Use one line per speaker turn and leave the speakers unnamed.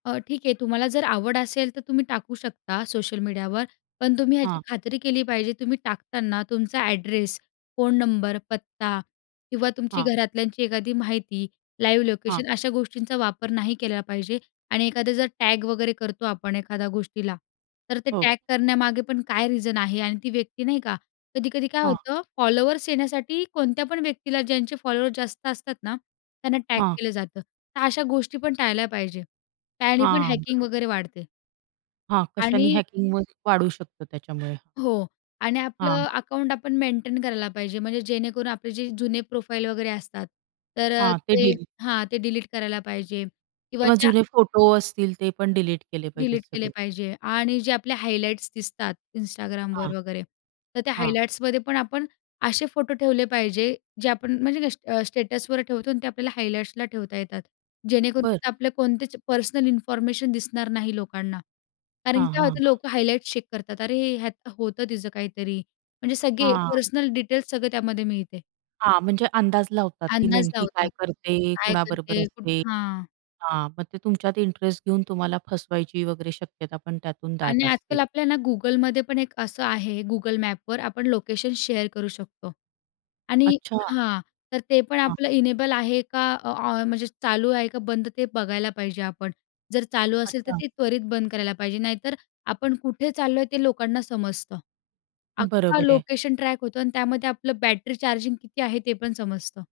अ, ठीक आहे, तुम्हाला जर आवड असेल तर तुम्ही टाकू शकता सोशल मीडियावर. पण तुम्ही याची
हां.
खात्री केली पाहिजे, तुम्ही टाकताना तुमचा ॲड्रेस, फोन नंबर, पत्ता किंवा तुमची
हां.
घरातल्यांची एखादी माहिती, लाईव्ह
हां.
लोकेशन अशा गोष्टींचा वापर नाही केला पाहिजे. आणि एखादा जर टॅग वगैरे करतो आपण एखाद्या गोष्टीला, तर ते
हो.
टॅग करण्यामागे पण काय रिझन आहे आणि ती व्यक्ती नाही का? कधी-कधी काय
हां.
होतं, फॉलोअर्स येण्यासाठी कोणत्या पण व्यक्तीला, ज्यांचे फॉलोअर्स जास्त असतात ना त्यांना टॅग
हां.
केलं जातं. तर अशा गोष्टी पण टाळल्या पाहिजे. त्याने पण
हां,
हॅकिंग
बरोबर.
वगैरे वाढते.
हां, कशाने
आणि
हॅकिंग व वाढू शकतं त्याच्यामुळे.
हो. आणि
हां.
आपलं
हां.
अकाउंट आपण मेंटेन करायला पाहिजे म्हणजे जेणेकरून आपले जे जुने प्रोफाइल वगैरे असतात, तर अ,
हां, ते
ते
डील
हां, ते डिलीट करायला पाहिजे किंवा
किंवा
ज्या
जुने फोटो असतील ते पण डिलीट केले पाहिजेत
डिलीट केले
सगळे.
पाहिजे आणि जे आपले हायलाइट्स दिसतात Instagramवर
हां.
वगैरे, तर त्या
हां.
हायलाइट्समध्ये पण आपण असे फोटो ठेवले पाहिजे, जे आपण म्हणजे अ, स्टेटसवर ठेवतो आणि ते आपल्याला हायलाइट्सला ठेवता येतात, जेणेकरून
बरं.
तिथे आपली कोणतीच पर्सनल इन्फॉर्मेशन दिसणार नाही लोकांना कारण की
हां,
काय
हां,
होतं,
हां.
लोकं हायलाइट्स चेक करतात, अरे ह्यात होतं तिचं काहीतरी, म्हणजे सगळे
हां.
पर्सनल डिटेल्स सगळे त्यामध्ये मिळते.
हां, म्हणजे अंदाज लावतात ती
अंदाज
नेमकी काय
लावतात.
करते?
काय
कोणाबरोबर
करते?
असते?
कुठं हां.
हां. मग ते तुमच्यात इंटरेस्ट घेऊन तुम्हाला फसवायची वगैरे शक्यता पण त्यातून दाट
आणि
असते.
आजकाल आपल्या ना Googleमध्ये पण एक असं आहे, Google Mapsवर आपण लोकेशन शेअर करू शकतो. आणि
अच्छा.
हां, तर ते पण
हां.
आपलं इनेबल आहे का, ऑ म्हणजे चालू आहे का बंद ते बघायला पाहिजे आपण. जर चालू असेल तर
अच्छा.
ते त्वरित बंद करायला पाहिजे, नाहीतर आपण कुठे चाललोय ते लोकांना समजतं, अख्खं
बरोबर आहे.
लोकेशन ट्रॅक होतं आणि त्यामध्ये आपलं बॅटरी चार्जिंग किती आहे, ते पण समजतं.